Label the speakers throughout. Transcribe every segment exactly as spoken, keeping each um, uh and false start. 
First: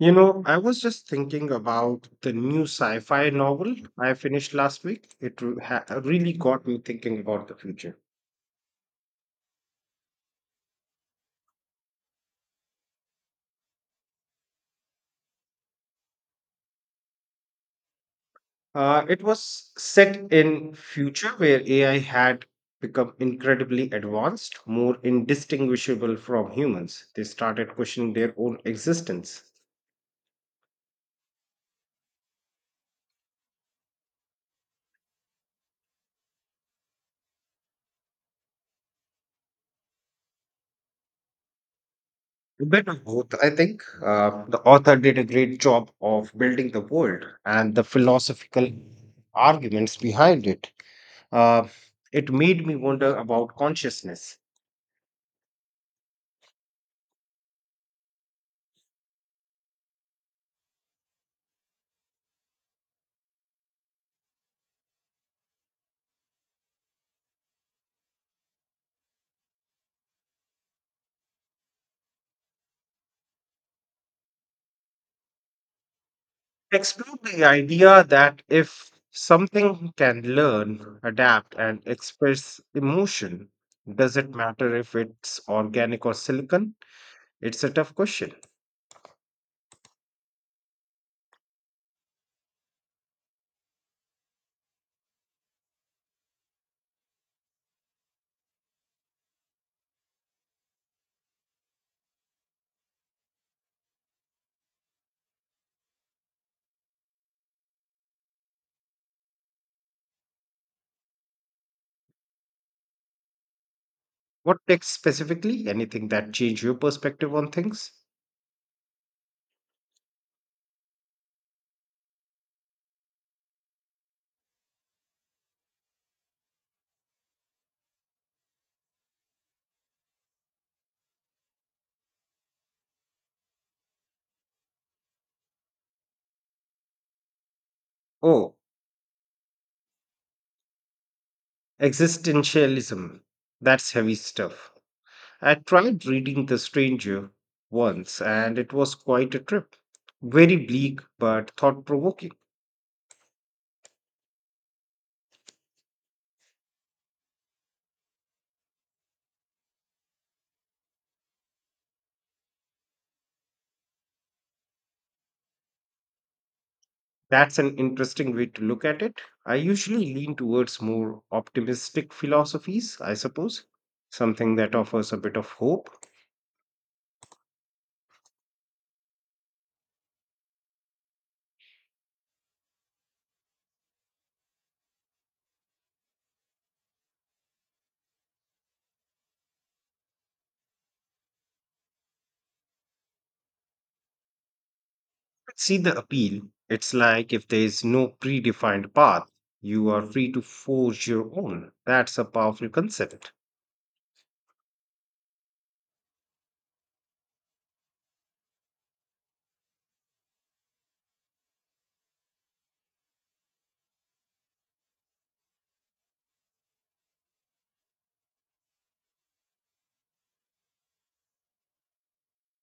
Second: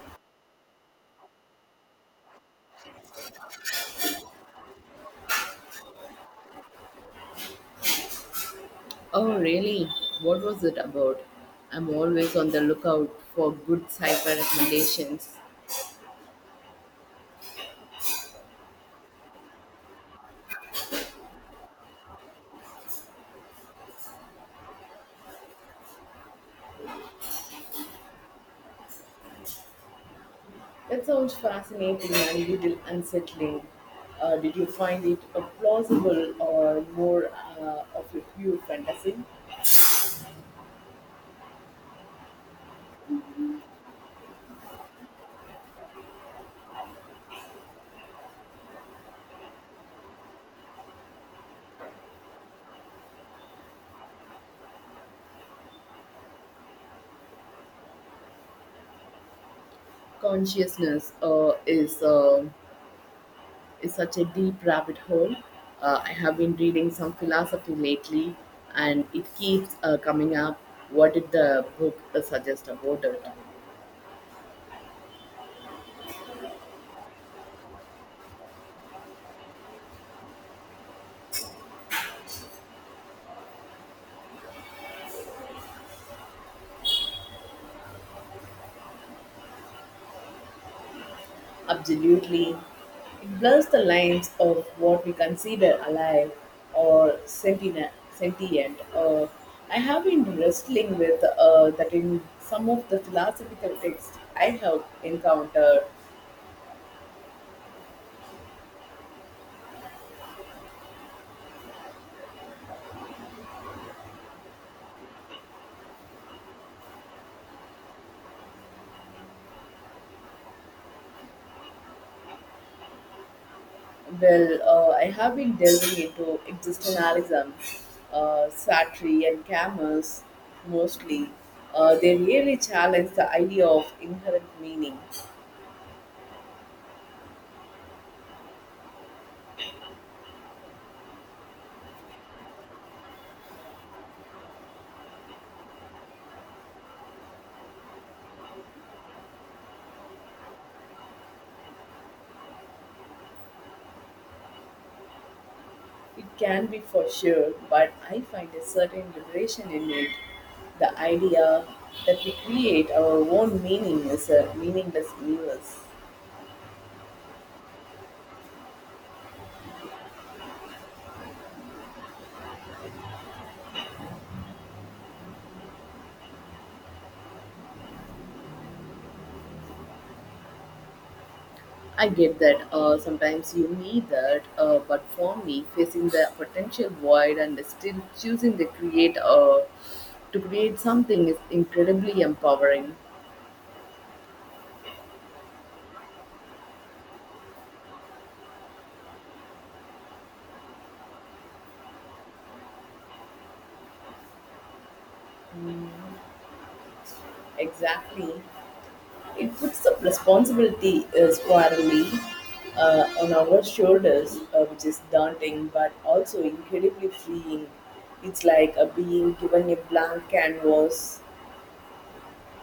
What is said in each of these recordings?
Speaker 1: You know, I was just thinking about the new sci fi novel I finished last week. It re- ha- really got me thinking about the future.
Speaker 2: Oh, really? What was it about? I'm always on the lookout for good sci-fi recommendations.
Speaker 1: Uh, it was set in future where A I had become incredibly advanced, more indistinguishable from humans. They started questioning their own existence.
Speaker 2: That sounds fascinating and a little unsettling. Uh, did you find it uh, plausible or more uh, of a pure fantasy?
Speaker 1: A bit of both, I think. Uh, the author did a great job of building the world and the philosophical arguments behind it. Uh, it made me wonder about consciousness.
Speaker 2: Consciousness uh, is uh, is such a deep rabbit hole. Uh, I have been reading some philosophy lately, and it keeps uh, coming up. What did the book uh, suggest about it?
Speaker 1: Explore the idea that if something can learn, adapt, and express emotion, does it matter if it's organic or silicon? It's a tough question.
Speaker 2: Absolutely. It blurs the lines of what we consider alive or sentient. sentient. Uh, I have been wrestling with uh, that in some of the philosophical texts I have encountered.
Speaker 1: What text specifically? Anything that changed your perspective on things?
Speaker 2: Well, uh, I have been delving into existentialism, uh, Sartre, and Camus mostly. Uh, they really challenge the idea of inherent meaning.
Speaker 1: Oh, existentialism. That's heavy stuff. I tried reading The Stranger once and it was quite a trip. Very bleak but thought provoking.
Speaker 2: It can be for sure, but I find a certain liberation in it. The idea that we create our own meaning is a meaningless universe.
Speaker 1: That's an interesting way to look at it. I usually lean towards more optimistic philosophies, I suppose. Something that offers a bit of hope.
Speaker 2: I get that, uh, sometimes you need that, uh, but for me, facing the potential void and still choosing to create uh, to create something is incredibly empowering.
Speaker 1: See the appeal. It's like if there is no predefined path, you are free to forge your own. That's a powerful concept.
Speaker 2: Mm, exactly. It puts the responsibility uh, squarely uh, on our shoulders, uh, which is daunting but also incredibly freeing. It's like a being given a blank canvas.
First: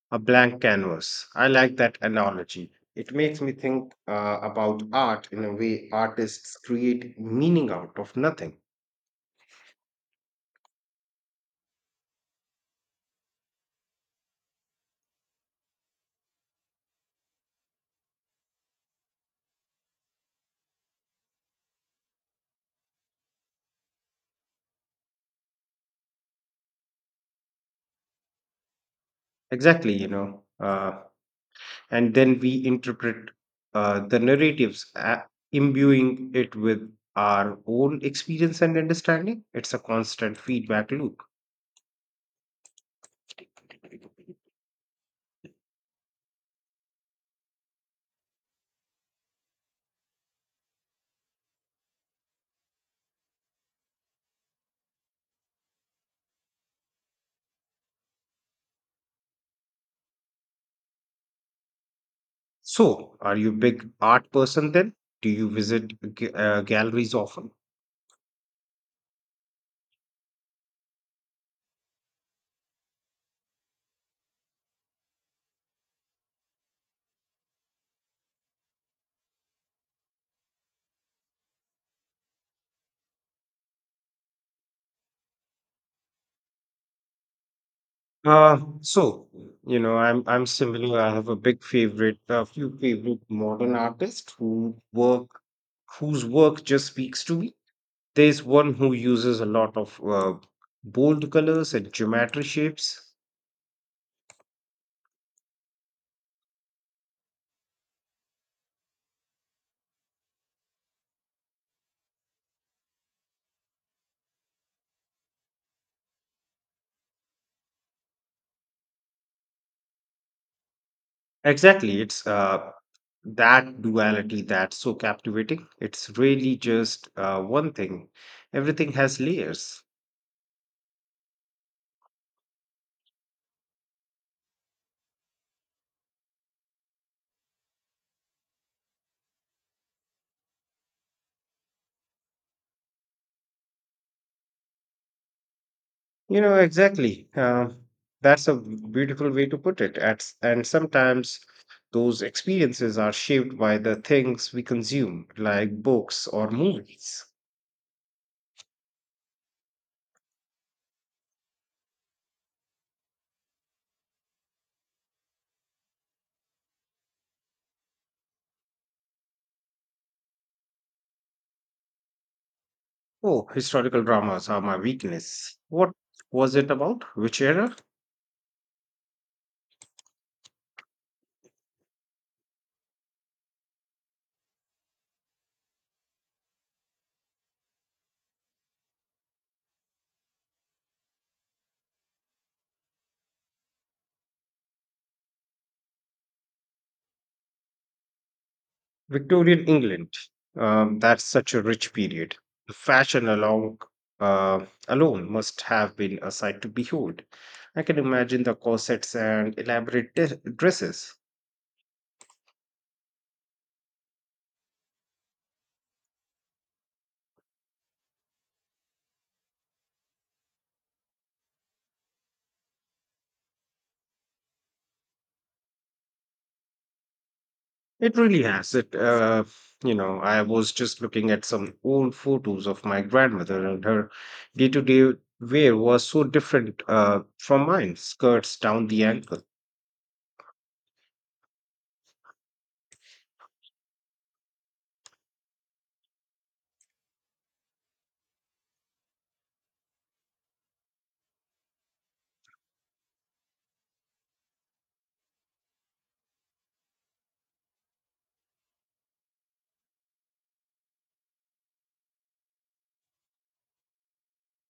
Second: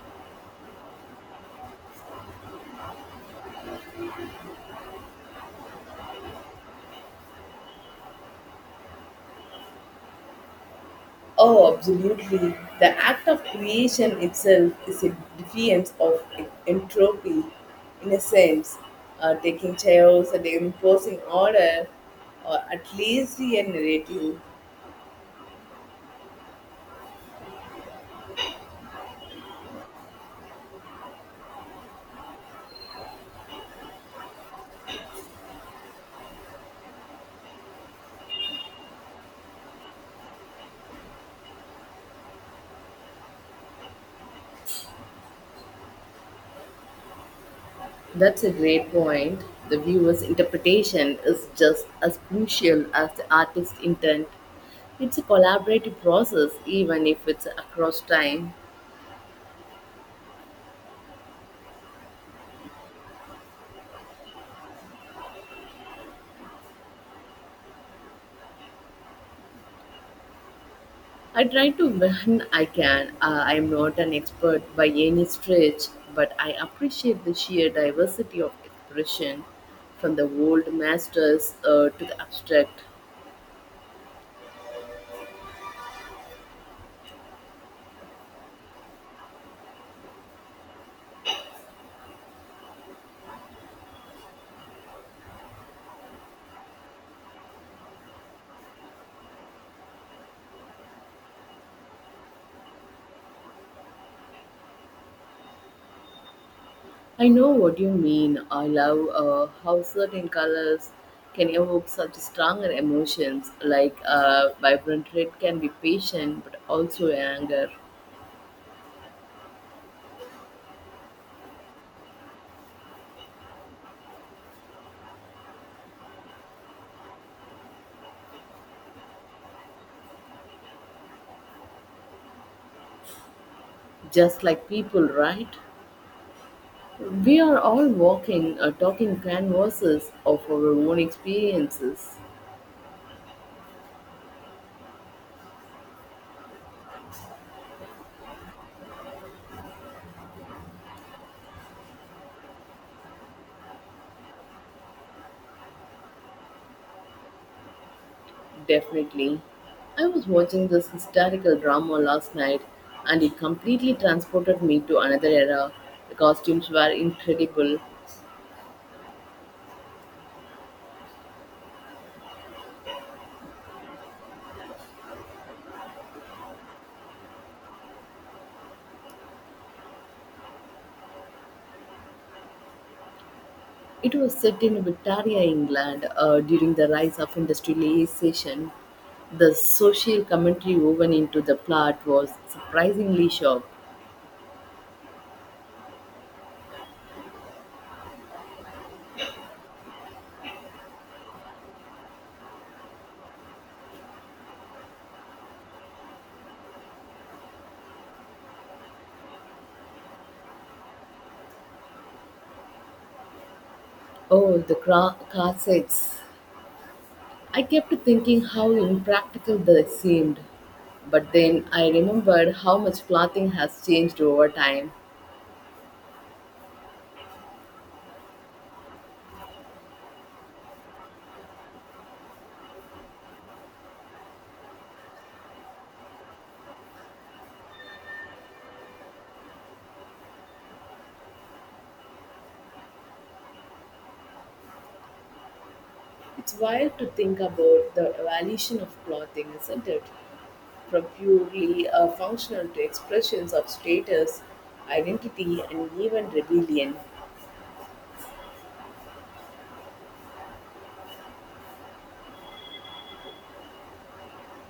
Speaker 1: A blank canvas. I like that analogy. It makes me think uh, about art in a way artists create meaning out of nothing.
Speaker 2: Oh, absolutely. The act of creation itself is a defiance of entropy, in a sense, uh, taking chaos and imposing order, or at least a narrative.
Speaker 1: Exactly, you know. Uh, and then we interpret uh, the narratives, uh, imbuing it with our own experience and understanding. It's a constant feedback loop.
Speaker 2: That's a great point. The viewer's interpretation is just as crucial as the artist's intent. It's a collaborative process, even if it's across time.
Speaker 1: So, are you a big art person then? Do you visit g- uh, galleries often?
Speaker 2: I try to when I can. Uh, I'm not an expert by any stretch, but I appreciate the sheer diversity of expression, from the old masters uh, to the abstract.
Speaker 1: Uh, so you know, I'm I'm similar. I have a big favorite, a few favorite modern artists who work, whose work just speaks to me. There's one who uses a lot of uh, bold colors and geometry shapes.
Speaker 2: I know what you mean. I love uh, how certain colors can evoke such stronger emotions, like uh, vibrant red can be patient but also anger,
Speaker 1: Exactly, it's uh that duality that's so captivating. It's really just uh, one thing. Everything has layers.
Speaker 2: just like people, right? We are all walking, uh, talking canvases of our own experiences.
Speaker 1: You know, exactly. Uh, that's a beautiful way to put it. At, and sometimes those experiences are shaped by the things we consume, like books or movies.
Speaker 2: Definitely. I was watching this historical drama last night and it completely transported me to another era. The costumes were incredible.
Speaker 1: Oh, historical dramas are my weakness. What was it about? Which era?
Speaker 2: It was set in Victoria, England, uh, during the rise of industrialization. The social commentary woven into the plot was surprisingly sharp.
Speaker 1: Victorian England, um, that's such a rich period. The fashion along uh, alone must have been a sight to behold. I can imagine the corsets and elaborate de- dresses.
Speaker 2: Oh, the cra- car I kept thinking how impractical they seemed. But then I remembered how much clothing has changed over time.
Speaker 1: It really has it. Uh, you know, I was just looking at some old photos of my grandmother, and her day-to-day wear was so different uh, from mine. Skirts down the ankle.
Speaker 2: It's wild to think about the evolution of clothing, isn't it? From purely uh, functional to expressions of status, identity, and even rebellion.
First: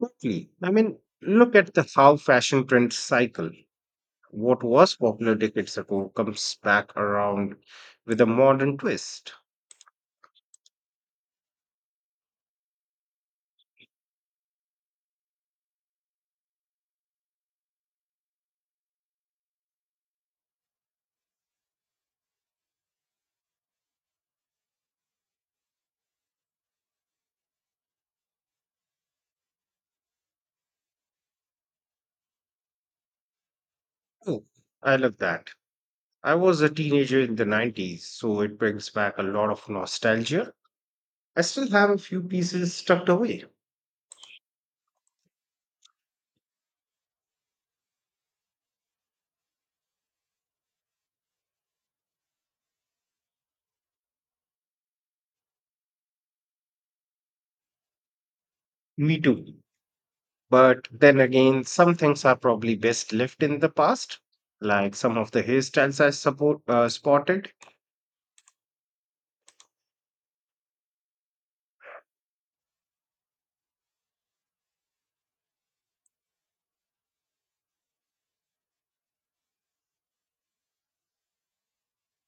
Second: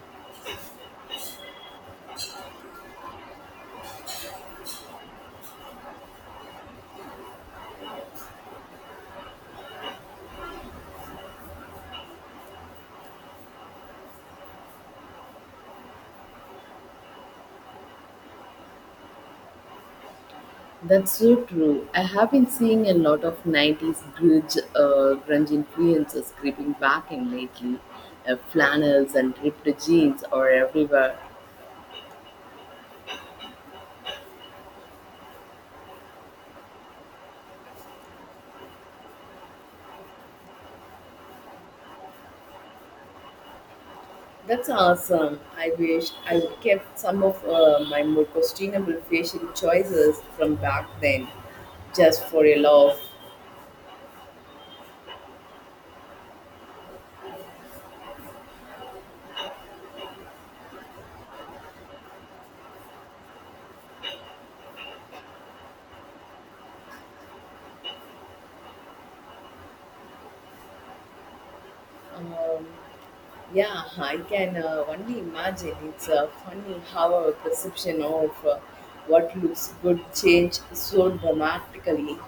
Speaker 1: Totally. I mean, look at the how fashion trends cycle. What was popular decades ago comes back around with a modern twist.
Speaker 2: That's so true. I have been seeing a lot of nineties grunge, uh, grunge influences creeping back in lately. Uh, flannels and ripped jeans are everywhere.
Speaker 1: Oh, I love that. I was a teenager in the nineties, so it brings back a lot of nostalgia. I still have a few pieces tucked away.
Speaker 2: That's awesome. I wish I would kept some of uh, my more questionable facial choices from back then, just for a laugh.
Speaker 1: Me too. But then again, some things are probably best left in the past, like some of the hairstyles I support, uh, spotted.
Speaker 2: Um, yeah, I can uh, only imagine. It's uh, funny how our perception of uh, what looks good changed so dramatically.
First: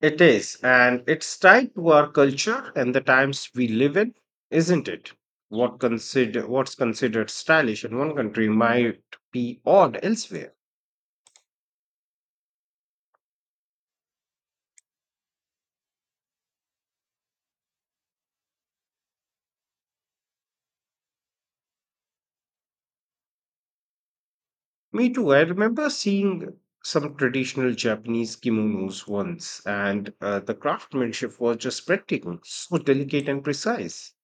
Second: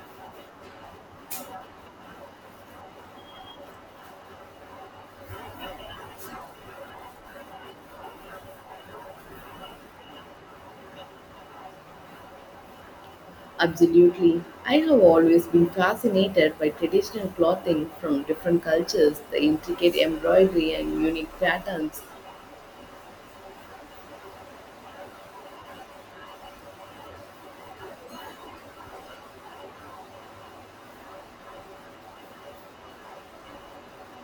Speaker 1: It is, and it's tied to our culture and the times we live in, isn't it? What consider what's considered stylish in one country might be odd elsewhere.
Speaker 2: Absolutely. I have always been fascinated by traditional clothing from different cultures, the intricate embroidery and unique patterns.
Speaker 1: Me too. I remember seeing some traditional Japanese kimonos once, and uh, the craftsmanship was just breathtaking, so delicate and precise.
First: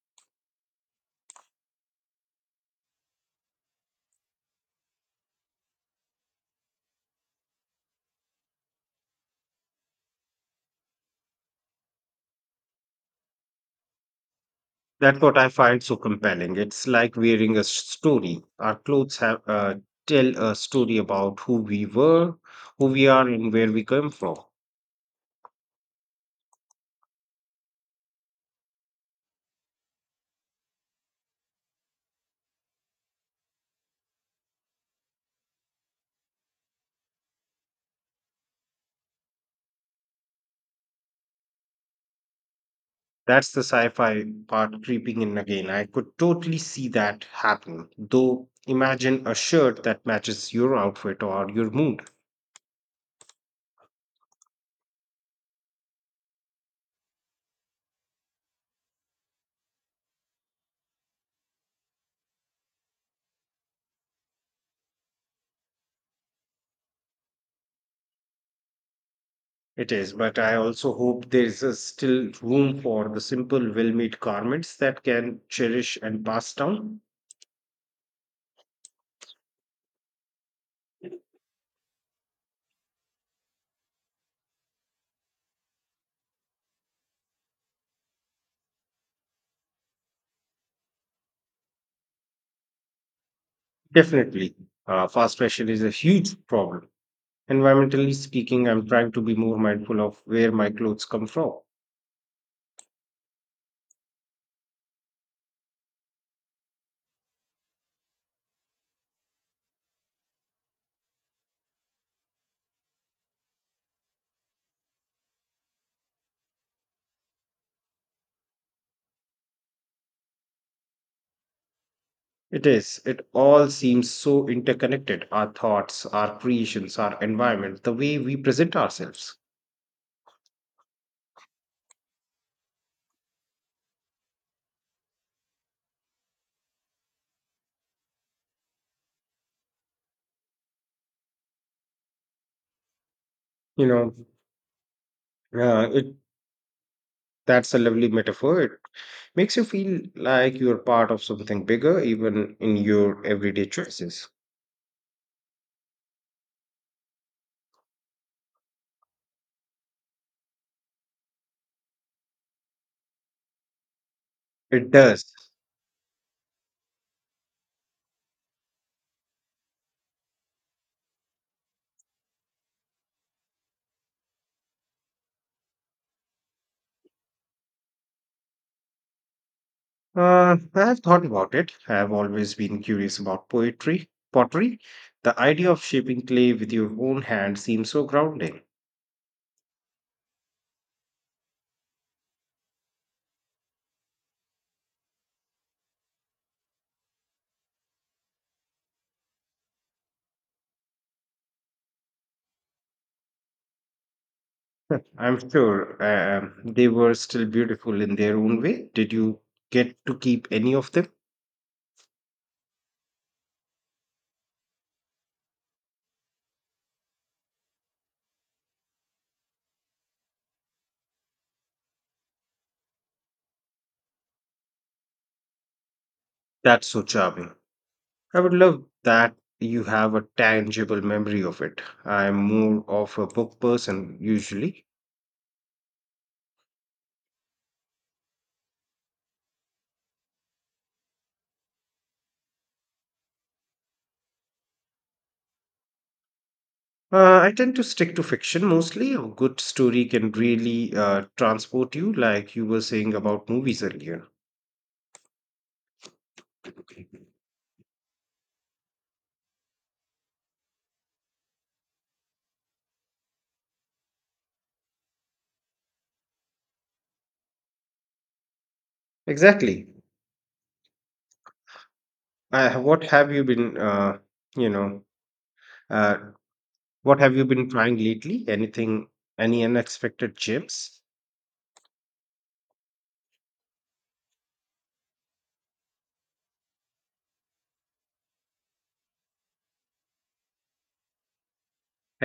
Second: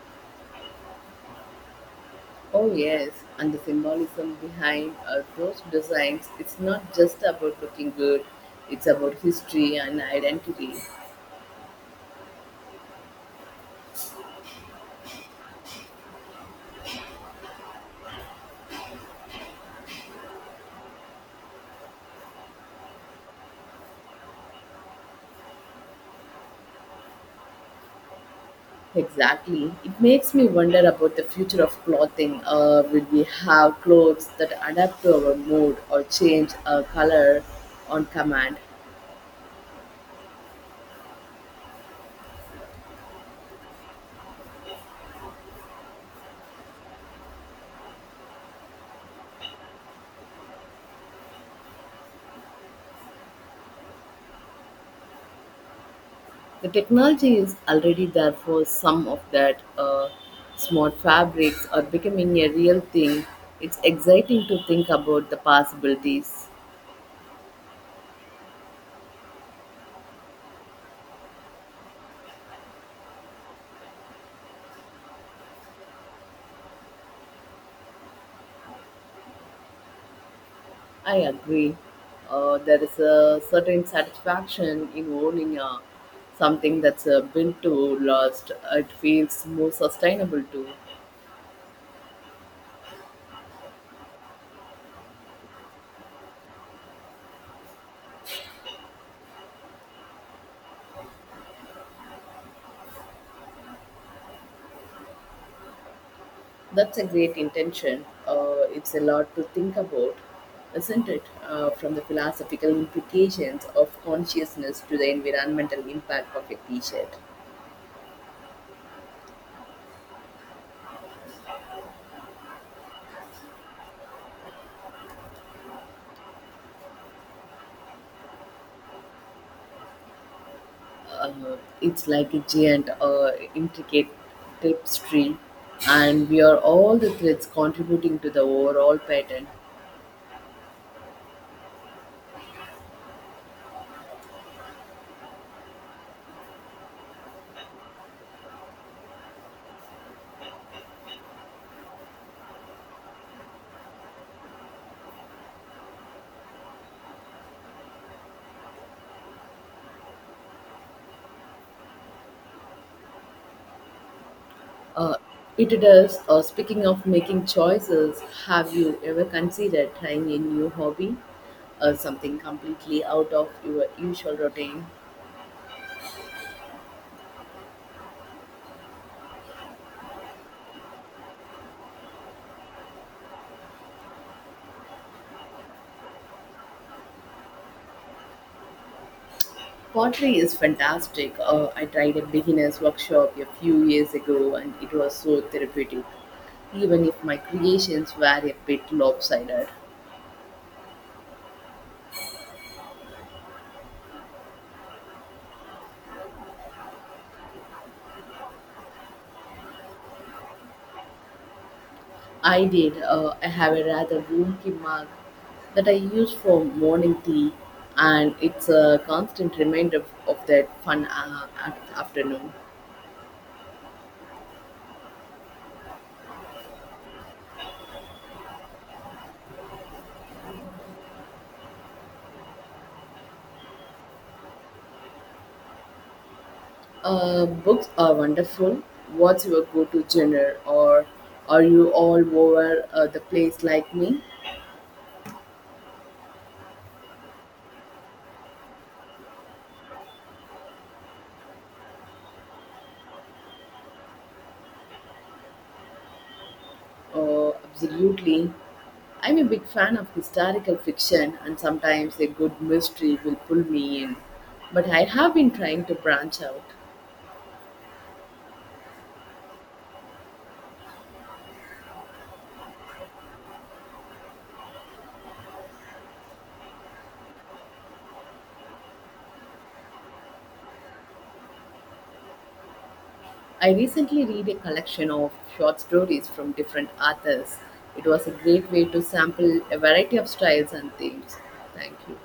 Speaker 2: Oh yes, and the symbolism behind uh, those designs, it's not just about looking good, it's about history and identity.
Speaker 1: That's what I find so compelling. It's like wearing a s- story. Our clothes have uh, tell a story about who we were, who we are, and where we come from.
Speaker 2: Exactly. It makes me wonder about the future of clothing. Uh, will we have clothes that adapt to our mood or change our color on command?
Speaker 1: That's the sci-fi part creeping in again. I could totally see that happen. Though, imagine a shirt that matches your outfit or your mood.
Speaker 2: The technology is already there for some of that. Uh, smart fabrics are becoming a real thing. It's exciting to think about the possibilities.
Speaker 1: It is, but I also hope there is a still room for the simple, well made garments that can cherish and pass down.
Speaker 2: I agree. Uh, there is a certain satisfaction in owning uh, something that's uh, built to last. It feels more sustainable too.
Speaker 1: Definitely, uh, fast fashion is a huge problem. Environmentally speaking, I'm trying to be more mindful of where my clothes come from.
Speaker 2: That's a great intention. Uh, it's a lot to think about, isn't it? Uh, from the philosophical implications of consciousness to the environmental impact of a t-shirt.
Speaker 1: It is. It all seems so interconnected. Our thoughts, our creations, our environment, the way we present ourselves.
Speaker 2: Uh, it's like a giant, uh, intricate tapestry, and we are all the threads contributing to the overall pattern.
Speaker 1: You know, uh, it That's a lovely metaphor. It makes you feel like you're part of something bigger, even in your everyday choices. It
Speaker 2: Uh,
Speaker 1: does.
Speaker 2: it does. Uh, speaking of making choices, have you ever considered trying a new hobby? Uh, something completely out of your usual routine?
Speaker 1: Uh, I have thought about it. I have always been curious about poetry, pottery. The idea of shaping clay with your own hands seems so grounding.
Speaker 2: Pottery is fantastic. Uh, I tried a beginner's workshop a few years ago and it was so therapeutic, even if my creations were a bit lopsided.
Speaker 1: Huh, I'm sure um, they were still beautiful in their own way. Did you get to keep any of them?
Speaker 2: I did. Uh, I have a rather wonky mug that I use for morning tea, and it's a constant reminder of, of that fun uh, af- afternoon.
Speaker 1: That's so charming. I would love that you have a tangible memory of it. I'm more of a book person usually.
Speaker 2: Uh, books are wonderful. What's your go-to genre, or are you all over uh, the place like me?
Speaker 1: Uh, I tend to stick to fiction mostly. A good story can really uh, transport you, like you were saying about movies earlier.
Speaker 2: Oh, absolutely. I'm a big fan of historical fiction, and sometimes a good mystery will pull me in. But I have been trying to branch out.
Speaker 1: Exactly. Uh, what have you been, uh, you know, uh, what have you been trying lately? Anything, any unexpected gems?
Speaker 2: I recently read a collection of short stories from different authors. It was a great way to sample a variety of styles and themes. Thank you.